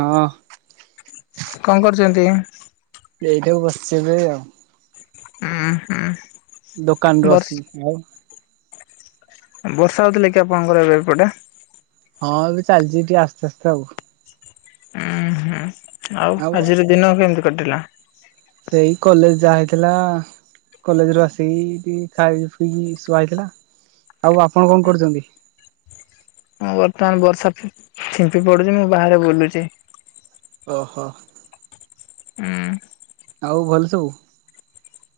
ହଁ କଣ କରୁଛନ୍ତି? ଏଇଠାକୁ ବସିଛି ଏବେ ଆଉ। ହୁଁ ହୁଁ। ଦୋକାନରୁୁ ବର୍ଷ ଅସିଲି ଆଉ। ବର୍ଷା ହଉଥିଲା କି ଆପଣଙ୍କର ଏବେ ଏପଟେ? ହଁ ଏବେ ଚାଲିଛି ଟିକେ ଆସ୍ତେ ଆସ୍ତେ ଆଉ। ଉୁଁ ହୁଁ ଆଉ ଆଜିର ଦିନ କେମିତି କଟିଲା? ସେଇ କଲେଜ ଯାଆ ହେଇଥିଲା। କଲେଜରୁ ଆସିକି ଟିକେ ଖାଇ ପିଇକି ଶୁଆ ହେଇଥିଲା ଆଉ ଆପଣ କଣ କରୁଛନ୍ତି? ମୁଁ ବର୍ତ୍ତମାନ ବର୍ଷା ଫିମ୍ପି ପଡୁଛି ମୁଁ ବାହାରେ ବୁଲୁଛି। ଓହୋ। [unintelligible] ଆଉ ଭଲ ସବୁ?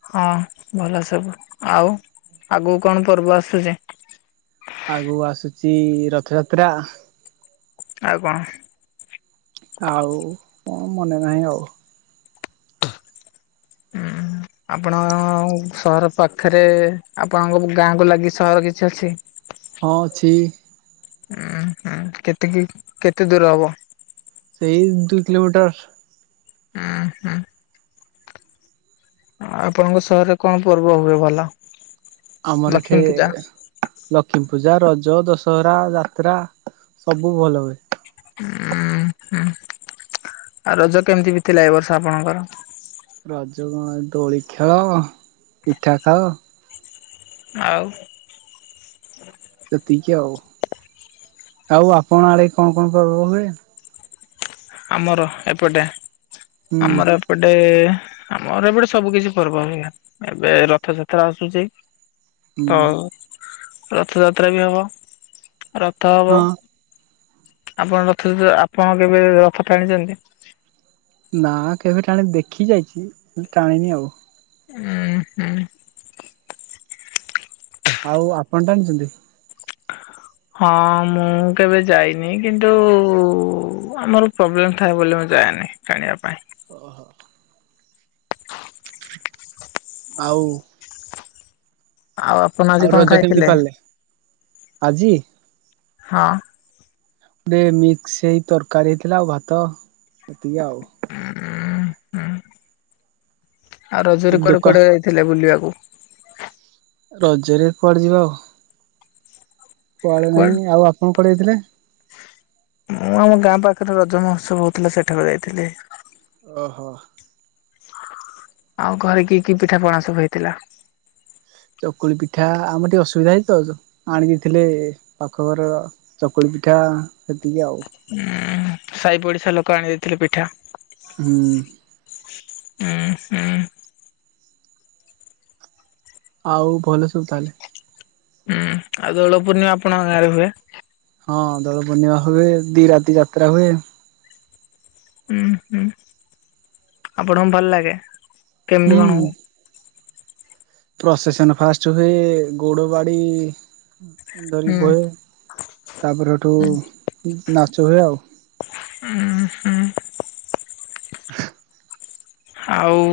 ହଁ ଭଲ ସବୁ ଆଉ ଆଗକୁ କଣ ପର୍ବ ଆସୁଛି? ଆଗକୁ ଆସୁଛି ରଥଯାତ୍ରା। ଆଉ କଣ? ଆଉ କଣ ମନେ ନାହିଁ ଆଉ। ଉଁ ଆପଣ ସହର ପାଖରେ ଆପଣଙ୍କ ଗାଁ କୁ ଲାଗି ସହର କିଛି ଅଛି? ହଁ ଅଛି। ଉୁଁ ହୁଁ କେତକି କେତେ ଦୂର ହବ? ଏଇ ଦୁଇ କିଲୋମିଟର। ହୁଁ ହୁଁ। ଆପଣଙ୍କ ସହରରେ କଣ ପର୍ବ ହୁଏ ଭଲ? ଆମର ଏଠି ଲକ୍ଷ୍ମୀ ପୂଜା? ଲଖି ପୂଜା ରଜ ଦଶହରା ଯାତ୍ରା ସବୁ ଭଲ ହୁଏ। ହୁଁ ହୁଁ ଆଉ ରଜ କେମିତି ବିତିଲା ଏ ବର୍ଷ ଆପଣଙ୍କର? ରଜ କଣ ଦୋଳି ଖେଳ ପିଠା ଖାଅ। ଆଉ ଏତିକି ଆଉ ଆଉ ଆପଣ ଆଡେ କଣ କଣ ପର୍ବ ହୁଏ? ଆମର ଏପଟେ ହୁଁ ଆମର ଏପ ଏପଟେ ଆମର ଏପଟେ ସବୁ କିିଛି ପର୍ବ ହୁଏ। ଏବେ ରଥଯାତ୍ରା ଆସୁଛି। ହୁଁ ତ ରଥଯାତ୍ରା ବି ହବ। ରଥ ହବ ହଁ ଆପଣ ରଥ ଆପଣ କେବେ ରଥ ଟାଣିଛନ୍ତି? ନା କେବେ ଟାଣି ଦେଖି ଯାଇଛି ହେଲେ ଟାଣିନି ଆଉ। ଉଁ ହୁଁ। ଆଉ ଆପଣ ଟାଣିଚନ୍ତି? ହଁ ମୁଁ କେବେ ଯାଇନି କିନ୍ତୁ ଆମର ପ୍ରୋବ୍ଲେମ ଥାଏ ବୋଲି ମୁଁ ଯାଏନି। ଟାଣିବା ପାଇଁ। ଓହୋ। ଆଉ। ଆଉ ଆପଣ ଆଉ ଆଜି କଣ ରଜ କେମିତି ଖାଇଥିଲେ? ପାଳିଲେ? ଆଜି ହଁ। ଗୋଟେ ମିକ୍ସ ହେଇ ତରକାରୀ ହେଇଥିଲା ଆଉ ଭାତ ଏତିକି ଆଉ। ଉଁ ଆଉ ରଜରେ କୁଆଡେ ଦୋକାନ କୁଆଡେ ଯାଇଥିଲେ ବୁଲିବାକୁ? ରଜରେ କୁଆଡେ ଯିବା ଆଉ। କୁଆଡେ ନାହିଁ ଆଉ ଆପଣ କୁଆଡେ ଯାଇଥିଲେ? ମୁଁ ଆମ ଗାଁ ପାଖରେ ରଜ ମହୋତ୍ସବ ହଉଥିଲା ସେଠାକୁ ଯାଇଥିଲି। ଓହୋ। ଆଉ ଘରେ କି କି ପିଠା ପଣା ସବୁ ହେଇଥିଲା? ଚକୁଳି ପିଠା ଆମର ଟିକେ ଅସୁବିଧା ହେଇଚି ତ ଆଣି ଦେଇ ଥିଲେ ପାଖଘର। ଚକୁଳି ପିଠା ହେତିକି ଆଉ। ଉଁ ସାଇ ପଡିଶା ଲୋକ ଆଣି ଦେଇଥିଲେ ପିଠା। ହୁଁ। ଉଁ ହୁଁ। ଆଉ ଭଲ ସବୁ ତାହେଲେ। ଉଁ ଆଉ ଦୋଳ ପୂର୍ଣ୍ଣିମା ଆପଣଙ୍କ ଗାଁରେ ହୁଏ। ହଁ ଦଳ ପୂର୍ଣିମା ହୁଏ ଦି ରାତି ଯାତ୍ରା ହୁଏ। ଉଁ ହୁଁ ଆପଣଙ୍କୁ ଭଲ ଲାଗେ ହୁଁ କେମିତି କଣ ହୁ ପ୍ରସେସନ ଫାଷ୍ଟ ହୁଏ ଗୋଡ ବାଡି ଧରି ହୁଁ ବହେ। ତାପରେ ହେଠୁ ନାଚ ହୁଏ ଆଉ। ଉୁଁ ହୁଁ। ଆଉ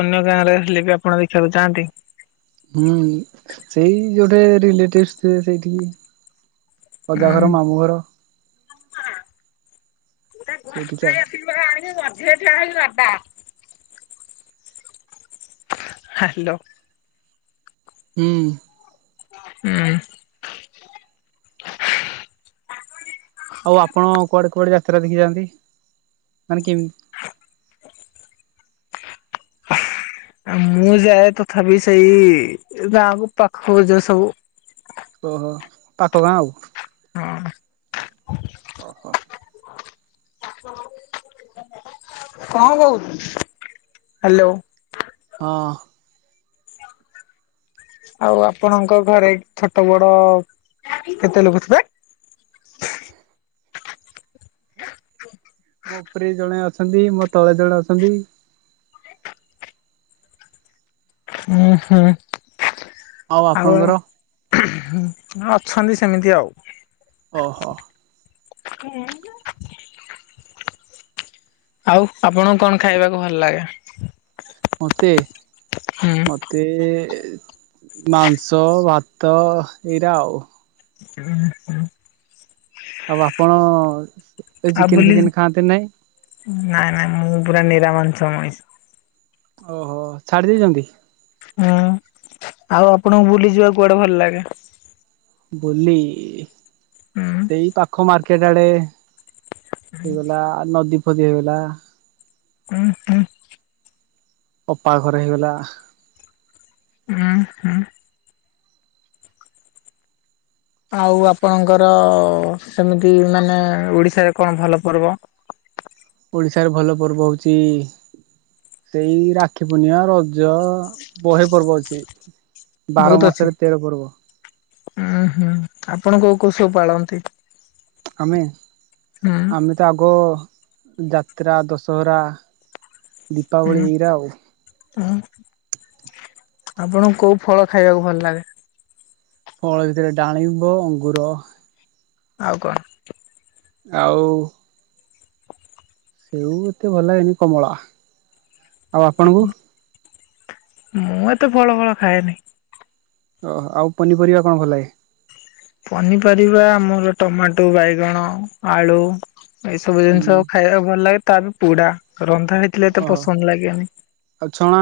ଅନ୍ୟ ଗାଁରେ ହେଲେ ବି ଆପଣ ଦେଖିବାକୁ ଯାଆନ୍ତି। ହୁଁ ସେଇ ଯୋଉଠେ ରିଲେଟିଭସ୍ ଥିବେ ସେଇଠିକି। ଅଜା ଉଁ ଘର, ମାମୁଁ ଘର ସେଇଠିକି ଆଉ। [unintelligible] ହାଲୋ। ହୁଁ। ଉଁ। ଆଉ ଆପଣ କୁଆଡେ କୁଆଡେ ଯାତ୍ରା ଦେଖି ଯାଆନ୍ତି? ମାନେ କିମି ମୁଁ ଯାଏ ତଥାପି ସେଇ ଗାଁକୁ ପାଖ କୁ ଯୋଉ ସବୁ। ଓହୋ ପାଖ ଗାଁ ଆଉ। ହଁ। ଓହୋ। [unintelligible] ହାଲୋ। ହଁ। ଆଉ ଆପଣଙ୍କ ଘରେ ଖେତେ ବଡ କେତେ ଲୋକ ଥିବେ? ମୋ ଉପରେ ଜଣେ ଅଛନ୍ତି, ମୋ ତଳେ ଜଣେ ଅଛନ୍ତି। ଉଁ ହୁଁ ଆଉ। ଅଛନ୍ତି ସେମିତି ଆଉ। ଓହୋ। [unintelligible] ଆଉ ଆପଣଙ୍କୁ କଣ ଖାଇବାକୁ ଭଲ ଲାଗେ? ମୋତେ ହୁଁ। ମ ତେ ମାଂସ ଭାତ ଏଇରା ଆଉ। ଅଁ, ହଁ। ଆଉ ଆପଣ ଏ ଆଉ ଚିକେନ୍ ବୁଲି ଫିକେନ୍ ଖାଆନ୍ତି ନାଇଁ? ନାଇଁ ନାଇଁ ମୁଁ ପୁରା ନିରାମାଂଷ ମଣିଷ। ଓହୋ! ଛାଡି ଦେଇଛନ୍ତି? ହଁ, ଆଉ ଆପଣଙ୍କୁ ବୁଲି ଯିବା କୁଆଡେ ଭଲ ଲାଗେ? ବୁଲି ହୁଁ ସେଇ ପାଖ ମାର୍କେଟ୍ ଆଡେ। ହେଇଗଲା ନଦୀ ଫଦୀ ହେଇଗଲା। ଅଁ, ହଁ। ଅପା ଘର ହେଇଗଲା। ଅଁ, ହଁ। ଆଉ ଆପଣଙ୍କର ସେମିତି ମାନେ ଓଡିଶାରେ କଣ ଭଲ ପର୍ବ? ଓଡ଼ିଶାରେ ଭଲ ପର୍ବ ହଉଚି ସେଇ ରାକ୍ଷୀ ପୂର୍ଣ୍ଣିମା, ରଜ ବହେ ପର୍ବ ଅଛି। ବାର ବହୁତ ଅଛି ମାସରେ ତେର ପର୍ବ। ଉଁ, ହୁଁ ଆପଣ କୋଉ କୋଉ ସବୁ ପାଳନ୍ତି? ଆମେ ହୁଁ ଆମେ ସେ ଆଗ ଯାତ୍ରା, ଦଶହରା, ଦୀପାବଳି ଏଇରା ଆଉ। ଅଁ, ହଁ ଆପଣଙ୍କୁ କୋଉ ଫଳ ଖାଇବାକୁ ଭଲ ଲାଗେ? ଫଳ ଭିତରେ ଡାଳିମ୍ବ, ଅଙ୍ଗୁର। ଆଉ କଣ? ଆଉ ସେଉ ଏତେ ଭଲ ଲାଗେନି କମଳା। ଆଉ ଆପଣଙ୍କୁ [unintelligible] ମୁଁ ଏତେ ଫଳ ଫଳ ଖାଏନି। ଓ ହୋ, ଆଉ ପନିପରିବା କଣ ଭଲ ଲାଗେ? ପନିପରିବା ଆମର ଟମାଟୋ, ବାଇଗଣ, ଆଳୁ ଏଇସବୁ ଜିନିଷ ହୁଁ ଖାଇବା ଭଲ ଲାଗେ ତା ବି ପୁଡା। ରନ୍ଧା ହେଇଥିଲେ ଏତେ ଓହ ପସନ୍ଦ ଲାଗେନି। ଆଉ ଛଣା?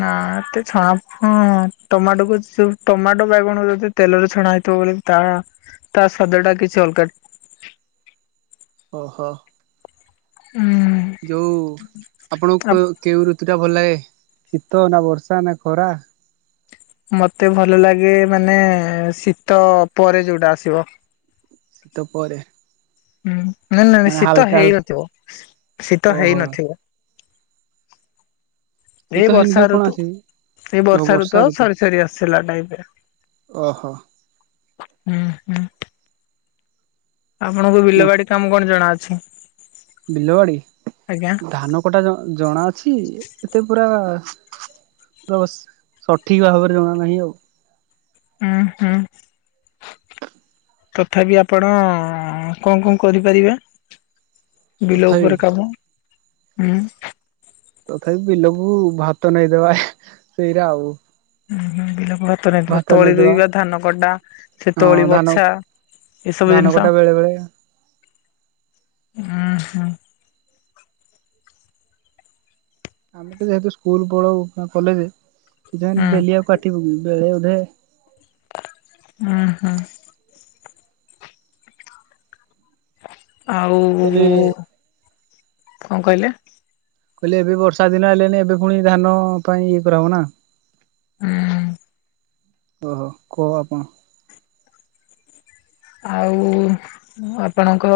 ନା ଏତେ ଛଣା ଫଆଁ ଟମାଟୋକୁ ସବୁ ଟମାଟୋ ବାଇଗଣ ଯଦି ତେଲରେ ଛଣା ହେଇଥିବ ବୋଲି ତା ତା ସ୍ଵାଦ ଟା କିଛି ଅଲଗା। ଓହୋ। ହୁଁ। ଯୋଉ ଆପଣ କ-କେଉଁ ଋତୁ ଟା ଭଲ ଲାଗେ ଶୀତ ନା ବର୍ଷା ନା ଖରା? ମୋତେ ଭଲ ଲାଗେ ମାନେ ଶୀତ ପରେ ଯୋଉଟା ଆସିବ। ଶୀତ ପରେ? ହୁଁ, ନା ନାଇଁ ନାଇଁ ମାନେ ଶୀତ ହାଲକା ହାଲ ହେଇ ନଥିବ, ଶୀତ ଓହୋ ହେଇ ନଥିବ। ଶୀତ ଏଇ ହେଇନି ବର୍ଷା ଯୋଉ କଣ ଋତୁ, ଆସେ ଏଇ ବର୍ଷା ଋତୁ ଆଉ ସରି ସରି ଆସିଲା ଟାଇମ୍ ରେ। ଓହୋ! ହୁଁ, ହୁଁ। ଆପଣଙ୍କୁ ମ ବିଲ ବାଡି କାମ କଣ ଜଣା ଅଛି? ବିଲବାଡି, ଆଜ୍ଞା ଧାନ କଟା ଜଣା ଅଛି ଏତେ ପୁରା ତସ୍ ସଠିକ୍ ଭାବରେ ଜଣା ନାହିଁ ଆଉ। ଅଁ, ହଁ। ତଥାବି ଆପଣ କଣ କଣ କରିପାରିବେ? ବିଲ ତଥାପି ଉପରେ କାମ ଉଁ,? ତଥାପି ବିଲକୁ ଭାତ ନେଇ ଦେବା ସେଇରା ଆଉ। ଉଁ, ହୁଁ, ବିଲାକୁ ଭାତ ନେଇଥିବ। ତଳି ରୁଇବା, ଧାନ କଟା ସେ ହଁ ତଳି ଧାନ ବଛା। ଏସବୁ ଧାନ ଜିନିଷ କଟା ବେଳେ ବେଳେ ଉଂଁହ୍ନୁ ଆମେ ତ ଯେହେତୁ ସ୍କୁଲ ପଳଉ କଲେଜ ହୁଁ [unintelligible] ଡେଲି ଆଉ କାଟିବୁ କି ବେଳେ ଅଧେ ଉଂହଁ ଆଉ ଏବେ କଣ କହିଲେ? କହିଲେ ଏବେ ବର୍ଷା ଦିନ ହେଲେଣିି ଏବେ ପୁଣି ଧାନ ପାଇଁ ଇଏ କରାବ ନା। ହଁ ଓହ କୁହ ଆପଣ। ଆଉ ଆପଣଙ୍କ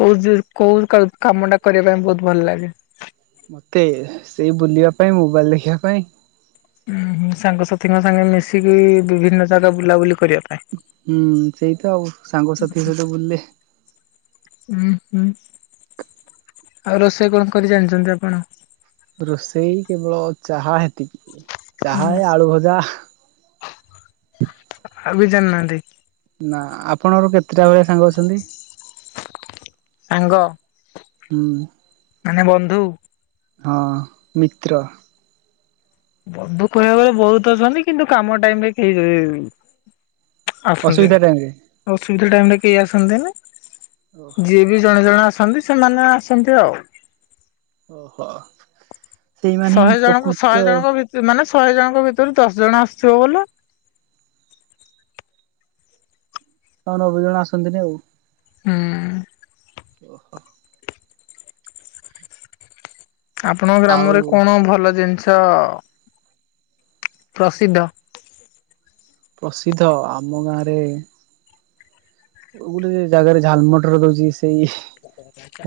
କୋଉ କୋଉ କାମ ଟା କରିବା ପାଇଁ ବହୁତ ଭଲ ଲାଗେ? ମତେ ସେଇ ବୁଲିବା ପାଇଁ ମୋବାଇଲ ଦେଖିବା ପାଇଁ। ଉ ସାଙ୍ଗସାଥିଙ୍କ ସାଙ୍ଗେ ମିଶିକି ବିଭିନ୍ନ ଜାଗା ବୁଲାବୁଲି କରିବା ପାଇଁ। ହୁଁ ସେଇ ତ ଆଉ ସାଙ୍ଗସାଥି ସହିତ ବୁଲିଲେ ହୁଁ ହୁଁ, ଆଉ ରୋଷେଇ କଣ କରି ଜାଣିଛନ୍ତି ଆପଣ? ରୋଷେଇ କେବଳ ଚାହା ହେତିକି। ଚାହା ଆଳୁ ଭଜା ଆ କୀ ଜାଣିନାହାନ୍ତି? ନା ଆପଣର କେତେଟା ଭଳିଆ ସାଙ୍ଗ ଅଛନ୍ତି? ସାଙ୍ଗ ହଁ ମାନେ ବନ୍ଧୁ ହଁ ମିତ୍ର ବନ୍ଧୁ କହିବା ବଳେ ବହୁତ ଅଛନ୍ତି କିନ୍ତୁ କାମ ଟାଇମ ରେ କେହି [unintelligible] ଆସନ୍ତି, ଅସୁବିଧା ଟାଇମ୍ ରେ ଅସୁବିଧା ଟାଇମ ରେ କେହି ଆସନ୍ତିନି ଓହୋ ଯିଏ ବି ଜଣେ ଜଣେ ଆସନ୍ତି ସେମାନେ ଆସନ୍ତି ଆଉ। ଓହୋ, ସେଇମାନେ ଶହେ ହିଁ ଜଣଙ୍କୁ ଶହେ ପ୍ରକୃତ ଜଣଙ୍କ ମାନେ ଶହେ ଜଣଙ୍କ ଭିତରୁ ଦଶ ଜଣ ଆସୁଥିବ ବୋଲେ ହ ନବେ ଜଣ ଆସନ୍ତିନି ଆଉ। ହୁଁ ଓହୋ ଆପଣଙ୍କ ଆଉ ଗ୍ରାମରେ କଣ ଭଲ ଜିନିଷ ପ୍ରସିଦ୍ଧ? ପ୍ରସିଦ୍ଧ ଆମ ଗାଁରେ ଗୋଟେ ଜାଗାରେ ଝାଲମଟର ଦଉଛି ସେଇ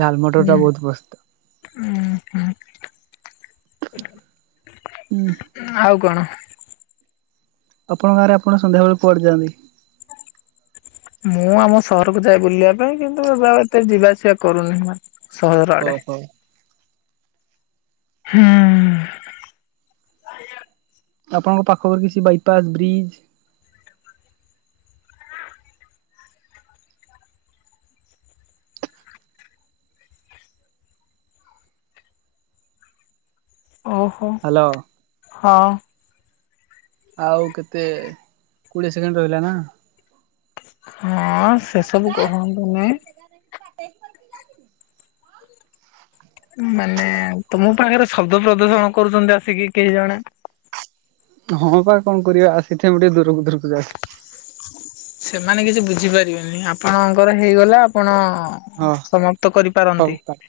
ଝାଲମଟର ଟା ବହୁତ ପ୍ରସିଦ୍ଧ। ଓ ହ ଉଁ ଆଉ କଣ? ଆପଣ ଗାଁରେ ଆପଣ ସନ୍ଧ୍ୟାବେଳେ କୁଆଡି ଯାଆନ୍ତି? ମୁଁ ଆମ ସହରକୁ ଯାଏ ବୁଲିବା ପାଇଁ କିନ୍ତୁ ବା ଏତେ ଯିବାଆସିବା କରୁନି ସହର ଆଡେ। ଓହୋ। ହୁଂ ଆପଣଙ୍କ ପାଖରେ କିଛି ବାଇପାସ୍ ବ୍ରିଜ୍ ଓହୋ ହ୍ୟାଲୋ ହଁ ଆଉ କେତେ କୋଡିଏ ସେକେଣ୍ଡ ରହିଲା ନା? ହଁ ସେସବୁ କହନ୍ତୁନି। ବାଟେ [inaudible] ମାନେ ତମ ପାଖରେ ଶବ୍ଦ ପ୍ରଦର୍ଶଣ କରୁଛନ୍ତି ଆସିକି କେହି ଜଣେ? ହଁ ବା କଣ କରିବା ଆସିଥିବ ମୁଁ ଟିକେ ଦୂରକୁ ଦୂରକୁ ଯାଏ। ସେମାନେ କିଛି ବୁଝିପାରିବେନି ଆପଣଙ୍କର ହେଇଗଲା ଆପଣ ହଁ ସମାପ୍ତ ହଉ କରିପାରନ୍ତି? କାଟ।